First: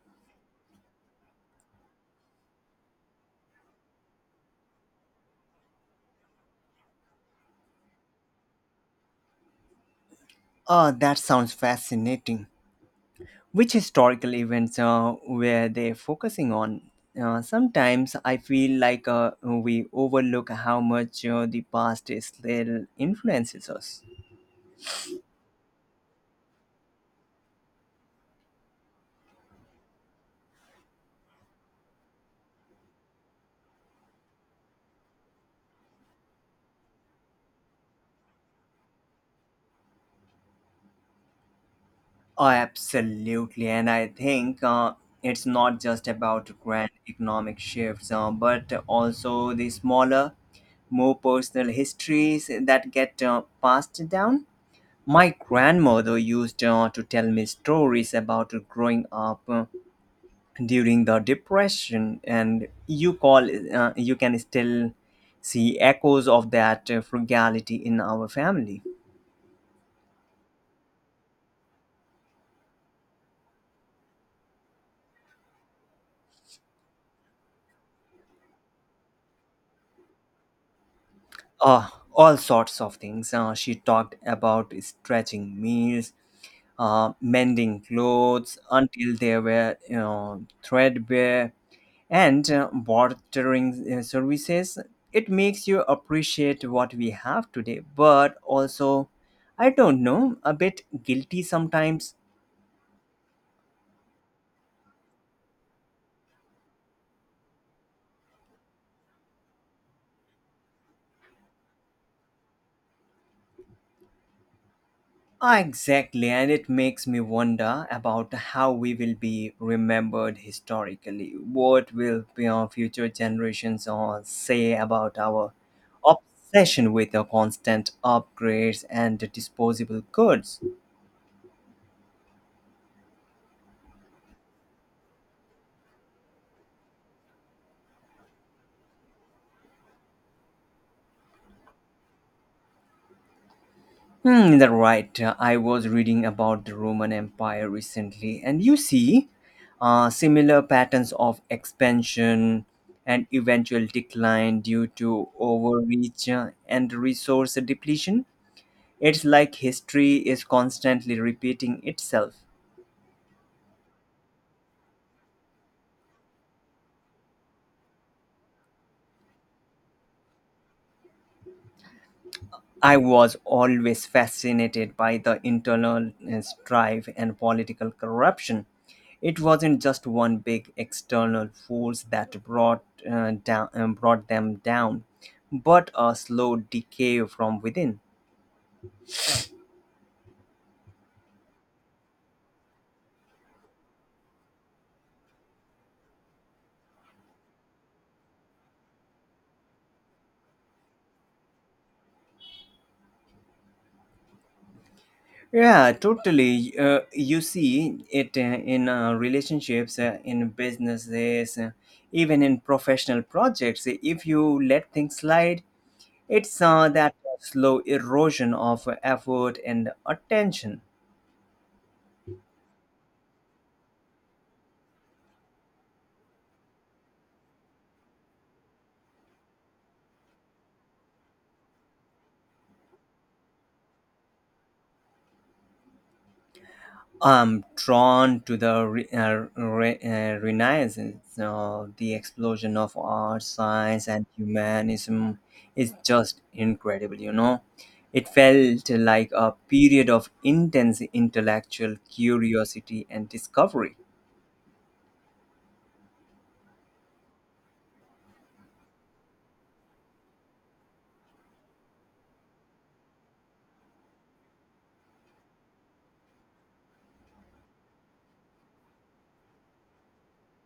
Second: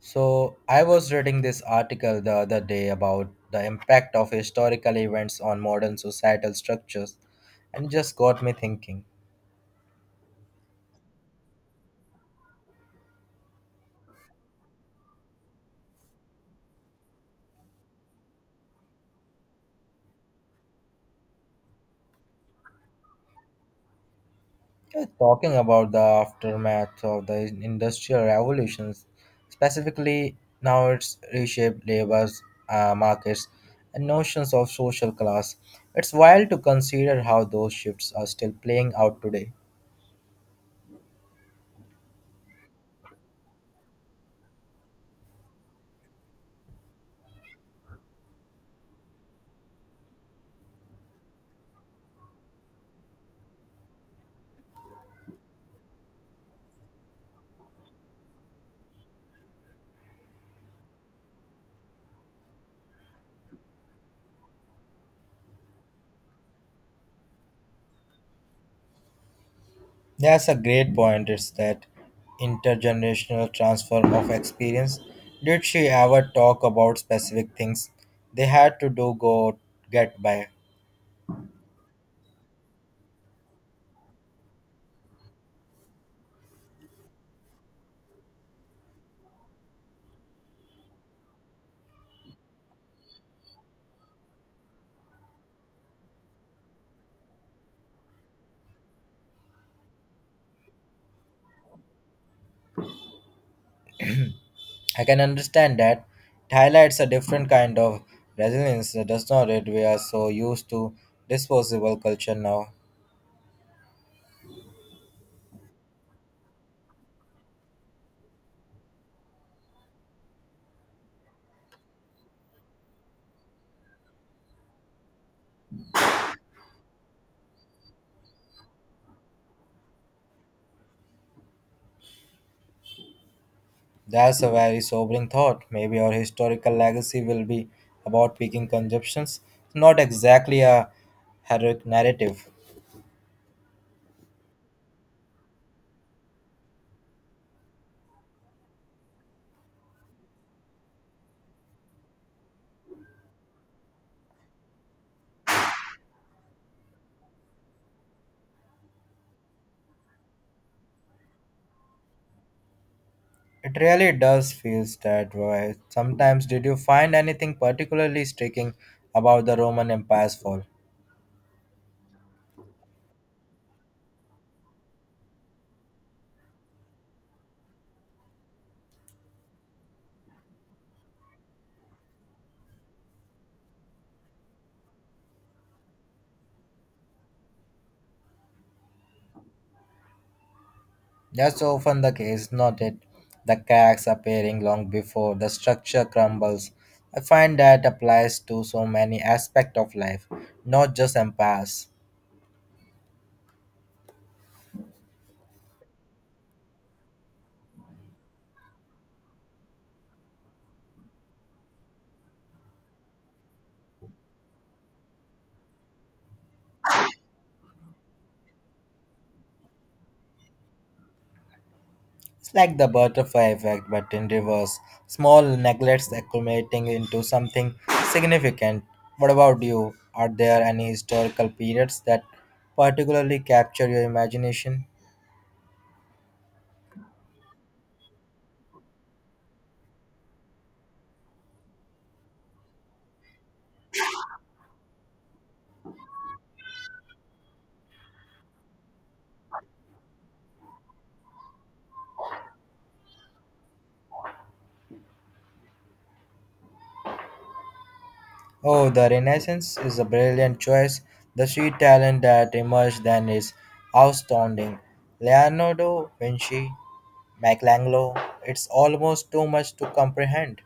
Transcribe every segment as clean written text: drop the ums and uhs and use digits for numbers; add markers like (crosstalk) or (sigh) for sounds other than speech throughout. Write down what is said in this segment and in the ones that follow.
So, I was reading this article the other day about the impact of historical events on modern societal structures and it just got me thinking. That sounds fascinating. Which historical events were they focusing on? Sometimes I feel like we overlook how much the past still influences us. Yeah, talking about the aftermath of the industrial revolutions, specifically now it's reshaped labor's markets and notions of social class. It's wild to consider how those shifts are still playing out today. Oh, absolutely, and I think it's not just about grand economic shifts, but also the smaller, more personal histories that get passed down. My grandmother used to tell me stories about growing up during the depression. And you call, you can still see echoes of that frugality in our family. That's a great point. It's that intergenerational transfer of experience. Did she ever talk about specific things they had to do go get by? uh, all sorts of things, she talked about stretching meals, mending clothes until they were, threadbare, and bartering services. It makes you appreciate what we have today, but also I don't know, a bit guilty sometimes. I can understand that. It highlights a different kind of resilience, does not it? We are so used to disposable culture now. Ah, exactly, and it makes me wonder about how we will be remembered historically. What will be our future generations or say about our obsession with the constant upgrades and disposable goods? That's a very sobering thought. Maybe our historical legacy will be about picking consumptions, not exactly a heroic narrative. Hmm, that right. I was reading about the Roman Empire recently, and you see similar patterns of expansion and eventual decline due to overreach and resource depletion. It's like history is constantly repeating itself. It really does feel that way. Sometimes, did you find anything particularly striking about the Roman Empire's fall? I was always fascinated by the internal strife and political corruption. It wasn't just one big external force that brought them down, but a slow decay from within. That's often the case, not it? The cracks appearing long before the structure crumbles. I find that applies to so many aspects of life, not just empires. Yeah, totally. You see it in relationships, in businesses, even in professional projects. If you let things slide, it's that slow erosion of effort and attention. It's like the butterfly effect, but in reverse. Small neglects accumulating into something significant. What about you? Are there any historical periods that particularly capture your imagination? I'm drawn to the Renaissance, the explosion of art, science, and humanism is just incredible. It felt like a period of intense intellectual curiosity and discovery. Oh, the Renaissance is a brilliant choice. The sheer talent that emerged then is astounding. Leonardo, Vinci, Michelangelo, it's almost too much to comprehend.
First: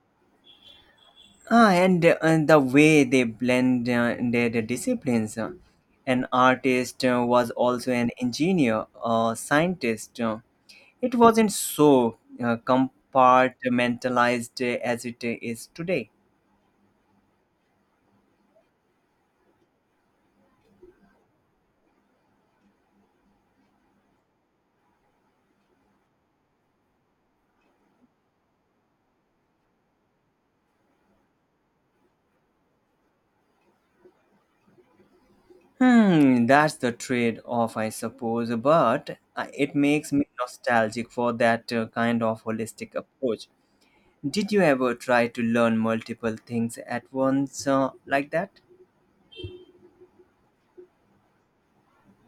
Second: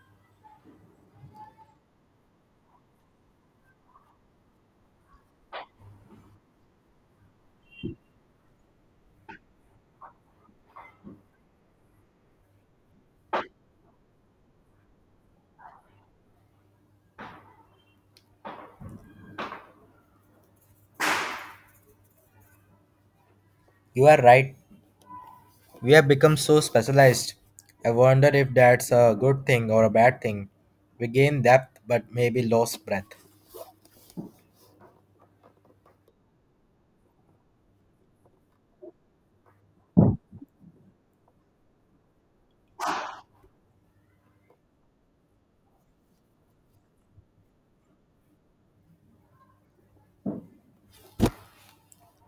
Ah, and the way they blend their disciplines. An artist was also an engineer, a scientist. It wasn't so compartmentalized as it is today. You are right. We have become so specialized. I wonder if that's a good thing or a bad thing. We gain depth but maybe lost breadth. That's the trade-off, I suppose, but it makes me nostalgic for that kind of holistic approach. Did you ever try to learn multiple things at once like that?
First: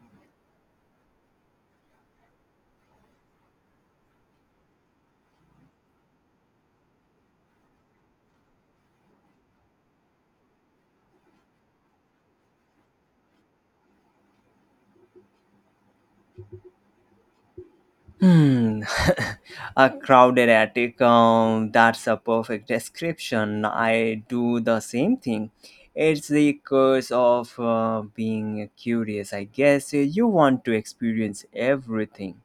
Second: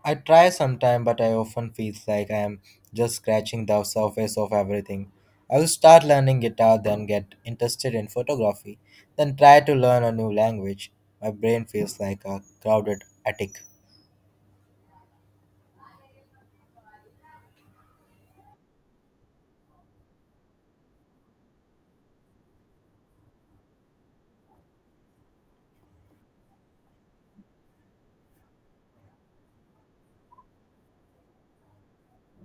I try sometime, but I often feel like I am just scratching the surface of everything. I will start learning guitar, then get interested in photography, then try to learn a new language. My brain feels like a crowded attic. Hmm, (laughs) a crowded attic. That's a perfect description. I do the same thing. It's the curse of being curious, I guess. You want to experience everything.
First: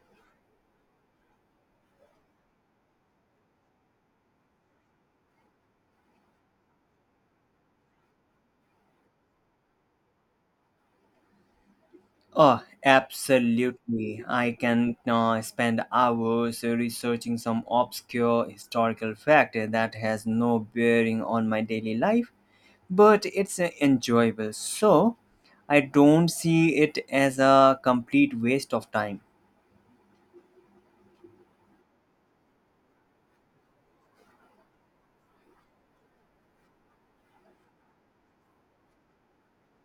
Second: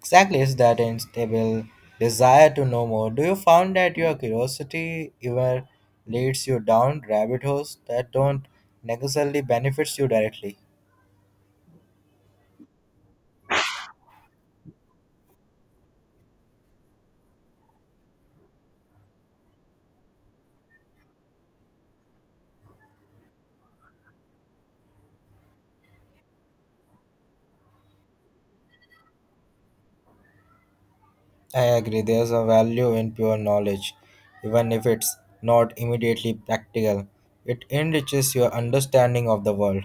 Exactly, is that unstable desire to know more. Do you find that your curiosity ever leads you down rabbit holes that don't necessarily benefits you directly? Oh, absolutely. I can spend hours researching some obscure historical fact that has no bearing on my daily life. But it's enjoyable. So I don't see it as a complete waste of time. I agree, there's a value in pure knowledge, even if it's not immediately practical. It enriches your understanding of the world.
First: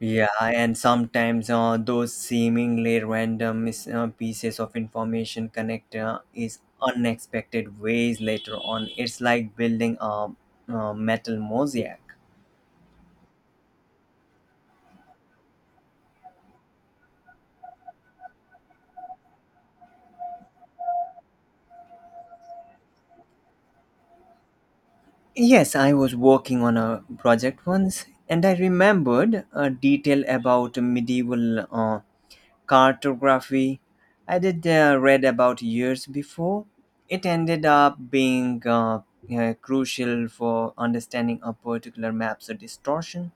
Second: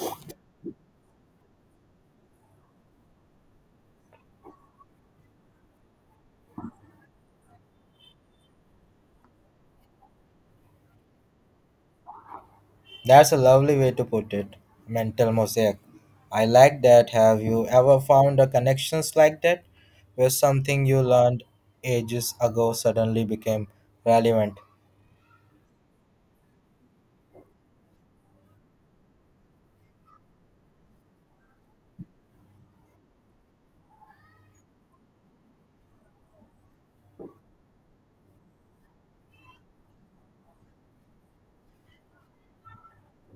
Yeah, and sometimes those seemingly random pieces of information connect is unexpected ways later on. It's like building a metal mosaic. That's a lovely way to put it. Mental mosaic. I like that. Have you ever found a connections like that where something you learned ages ago suddenly became relevant? Yes, I was working on a project once, and I remembered a detail about medieval cartography I did read about years before. It ended up being crucial for understanding a particular map's distortion.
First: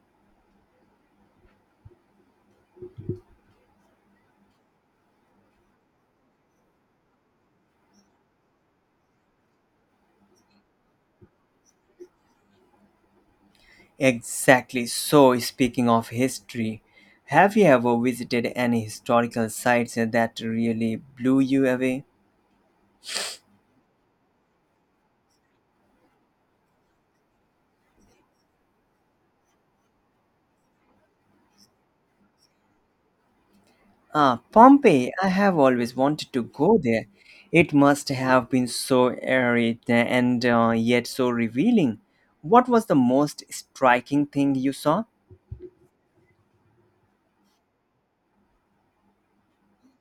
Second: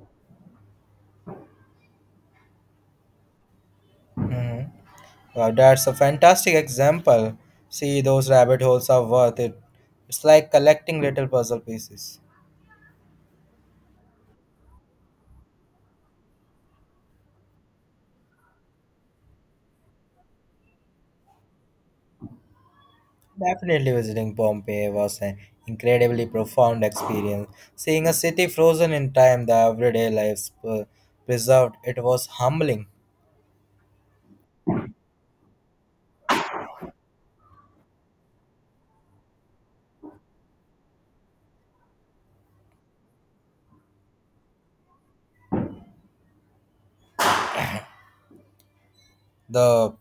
Hmm. Wow, that's a fantastic example. See, those rabbit holes are worth it. It's like collecting little puzzle pieces. Exactly. So, speaking of history, have you ever visited any historical sites that really blew you away? Definitely visiting Pompeii was an incredibly profound experience. Seeing a city frozen in time, the everyday lives preserved, it was humbling. Ah, Pompeii, I have always wanted to go there. It must have been so airy and yet so revealing. What was the most striking thing you saw? The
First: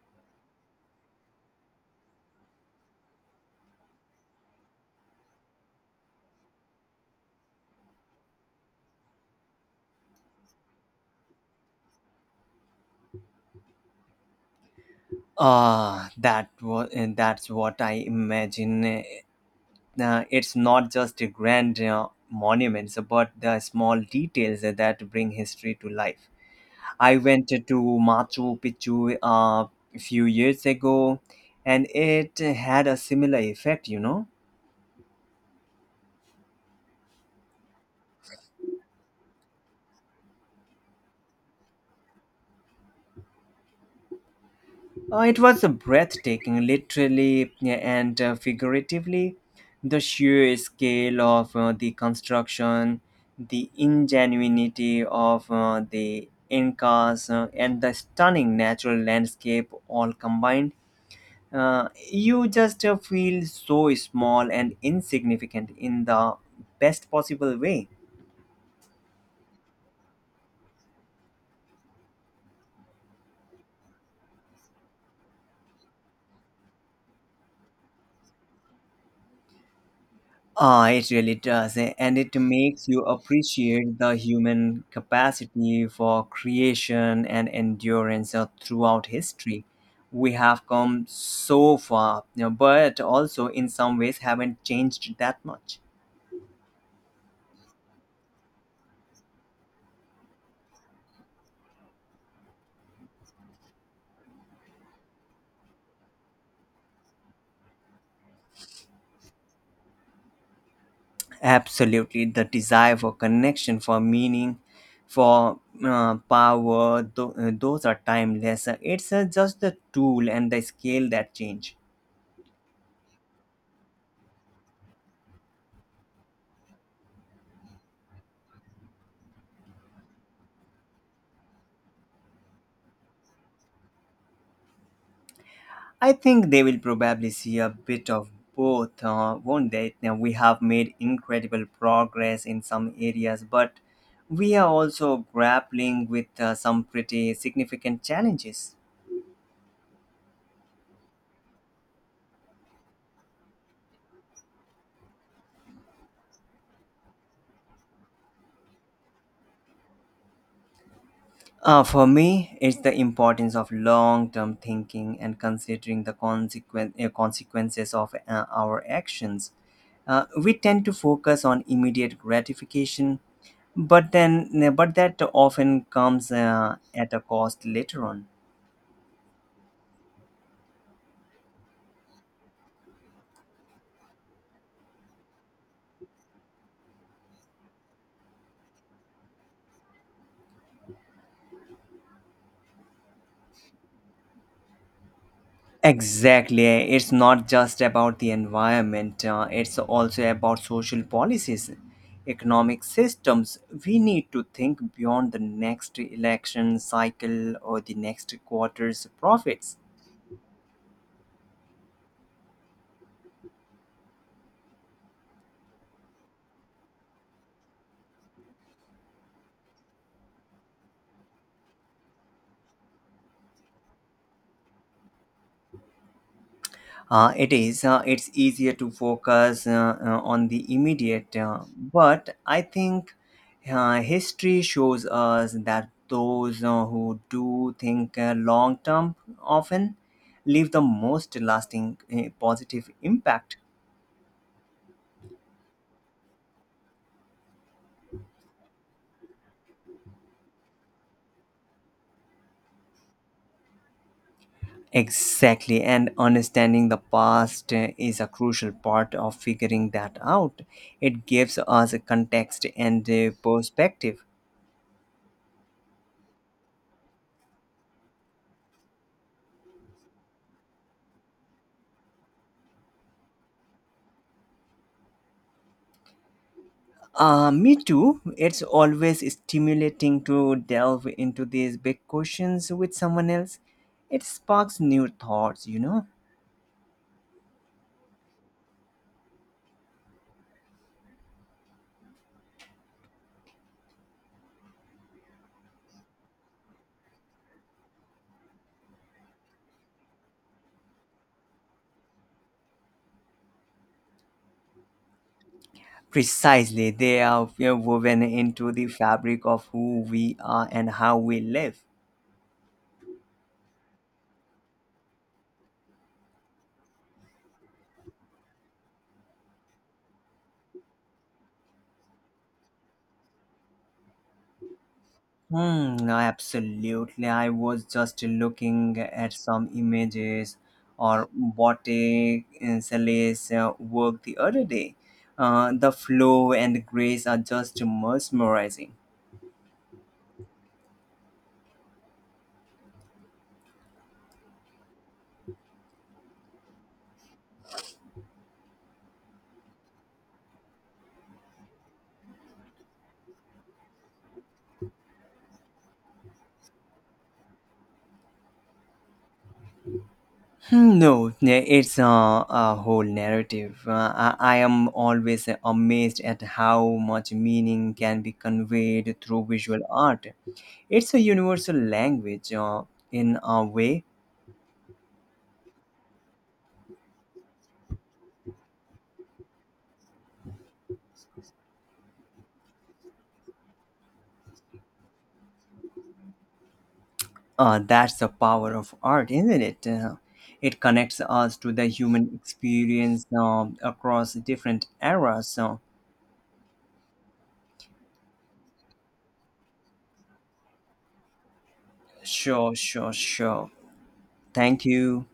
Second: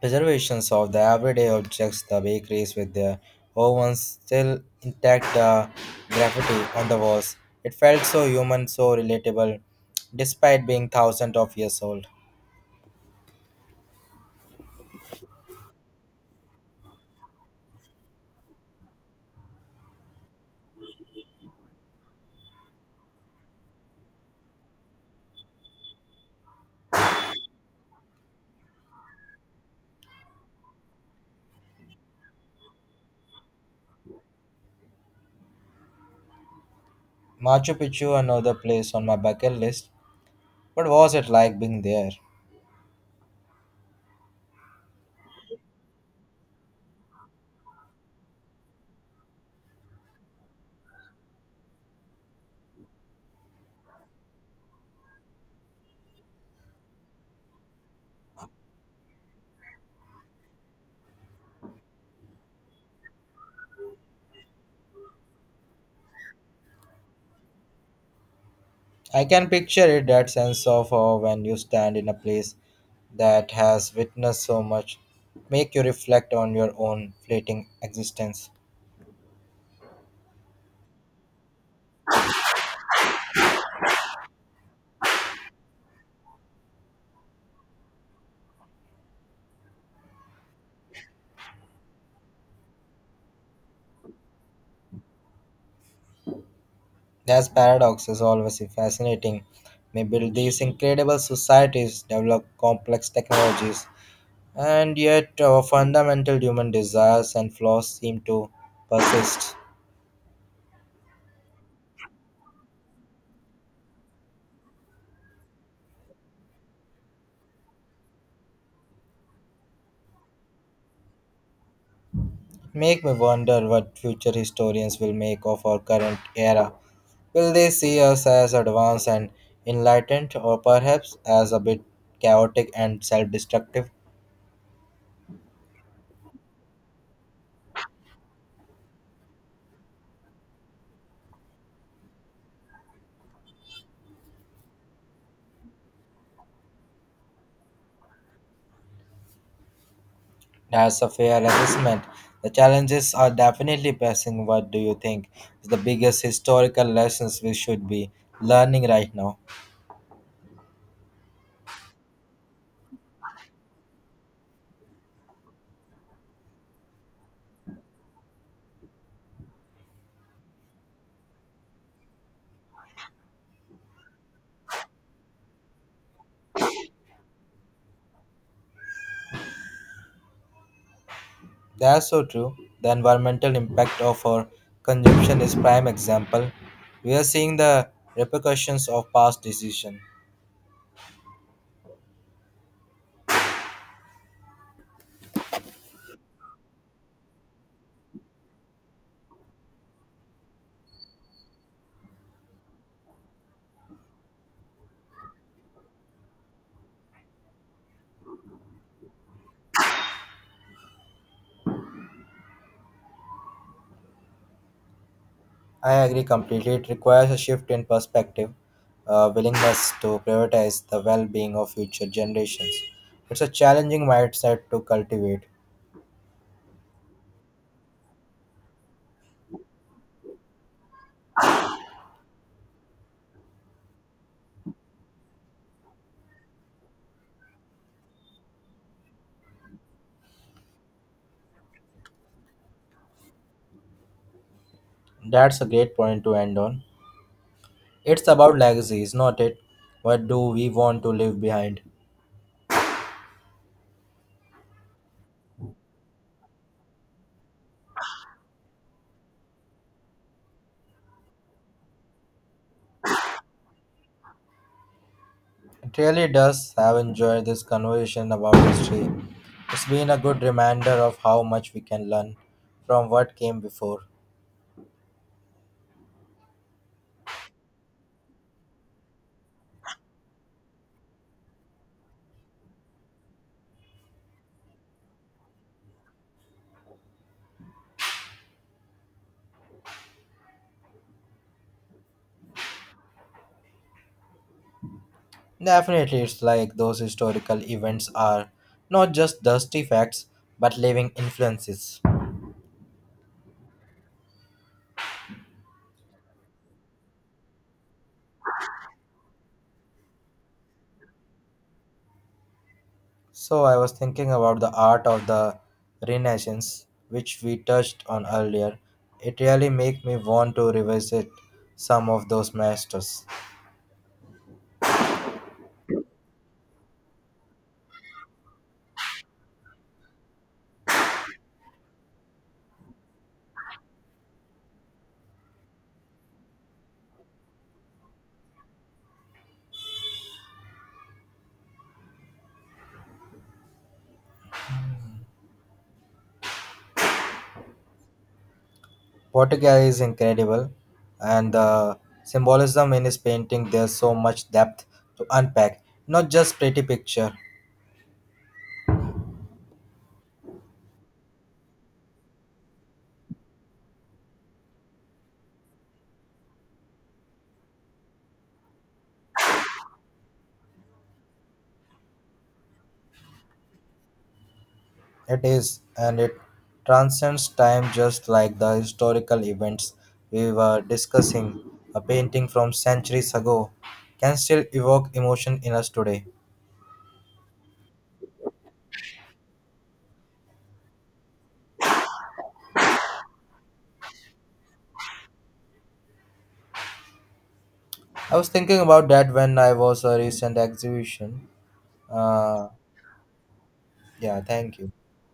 preservations of the everyday objects, the bakeries with their ovens still intact, the graffiti on the walls. It felt so human, so relatable, despite being thousands of years old. Ah, that's what I imagine. It's not just the grand monuments, but the small details that bring history to life. I went to Machu Picchu a few years ago, and it had a similar effect. You know. Machu Picchu, another place on my bucket list. What was it like being there? It was a breathtaking, literally, yeah, and figuratively. The sheer scale of the construction, the ingenuity of the Incas, and the stunning natural landscape all combined. You just feel so small and insignificant in the best possible way. I can picture it, that sense of awe when you stand in a place that has witnessed so much, make you reflect on your own fleeting existence. Ah, it really does, and it makes you appreciate the human capacity for creation and endurance throughout history. We have come so far, but also in some ways haven't changed that much. That paradox is always fascinating. May build these incredible societies, develop complex technologies, and yet our fundamental human desires and flaws seem to persist. Absolutely, the desire for connection, for meaning, for power, those are timeless. It's just the tool and the scale that change. Make me wonder what future historians will make of our current era. Will they see us as advanced and enlightened, or perhaps as a bit chaotic and self destructive? I think they will probably see a bit of both, won't they? Now, we have made incredible progress in some areas, but we are also grappling with some pretty significant challenges. That's a fair assessment. The challenges are definitely pressing. What do you think is the biggest historical lessons we should be learning right now? For me, it's the importance of long term thinking and considering the consequences of our actions. We tend to focus on immediate gratification, but then but that often comes at a cost later on. That's so true. The environmental impact of our consumption is prime example. We are seeing the repercussions of past decision. Exactly. It's not just about the environment, it's also about social policies, economic systems. We need to think beyond the next election cycle or the next quarter's profits. I agree completely. It requires a shift in perspective, a willingness to prioritize the well-being of future generations. It's a challenging mindset to cultivate. It is. It's easier to focus on the immediate. But I think history shows us that those who do think long term often leave the most lasting positive impact. That's a great point to end on. It's about legacy, is not it? What do we want to leave behind? Exactly, and understanding the past is a crucial part of figuring that out. It gives us a context and perspective. It really does have enjoyed this conversation about history. It's been a good reminder of how much we can learn from what came before. Me too. It's always stimulating to delve into these big questions with someone else. It sparks new thoughts. Definitely, it's like those historical events are not just dusty facts but living influences. Precisely, they are woven into the fabric of who we are and how we live. So, I was thinking about the art of the Renaissance, which we touched on earlier. It really makes me want to revisit some of those masters. Hmm, no, absolutely. I was just looking at some images or Botte Insele's work the other day. The flow and the grace are just mesmerizing. Portugal is incredible, and the symbolism in his painting, there's so much depth to unpack. Not just pretty picture, Hmm, no, it's a whole narrative. I am always amazed at how much meaning can be conveyed through visual art. It's a universal language in a way. it is, and it transcends time just like the historical events we were discussing. A painting from centuries ago can still evoke emotion in us today. That's the power of art, isn't it? It connects us to the human experience across different eras. So, I was thinking about that when I was a recent exhibition. Uh, sure, sure, sure. yeah, thank Thank you. you.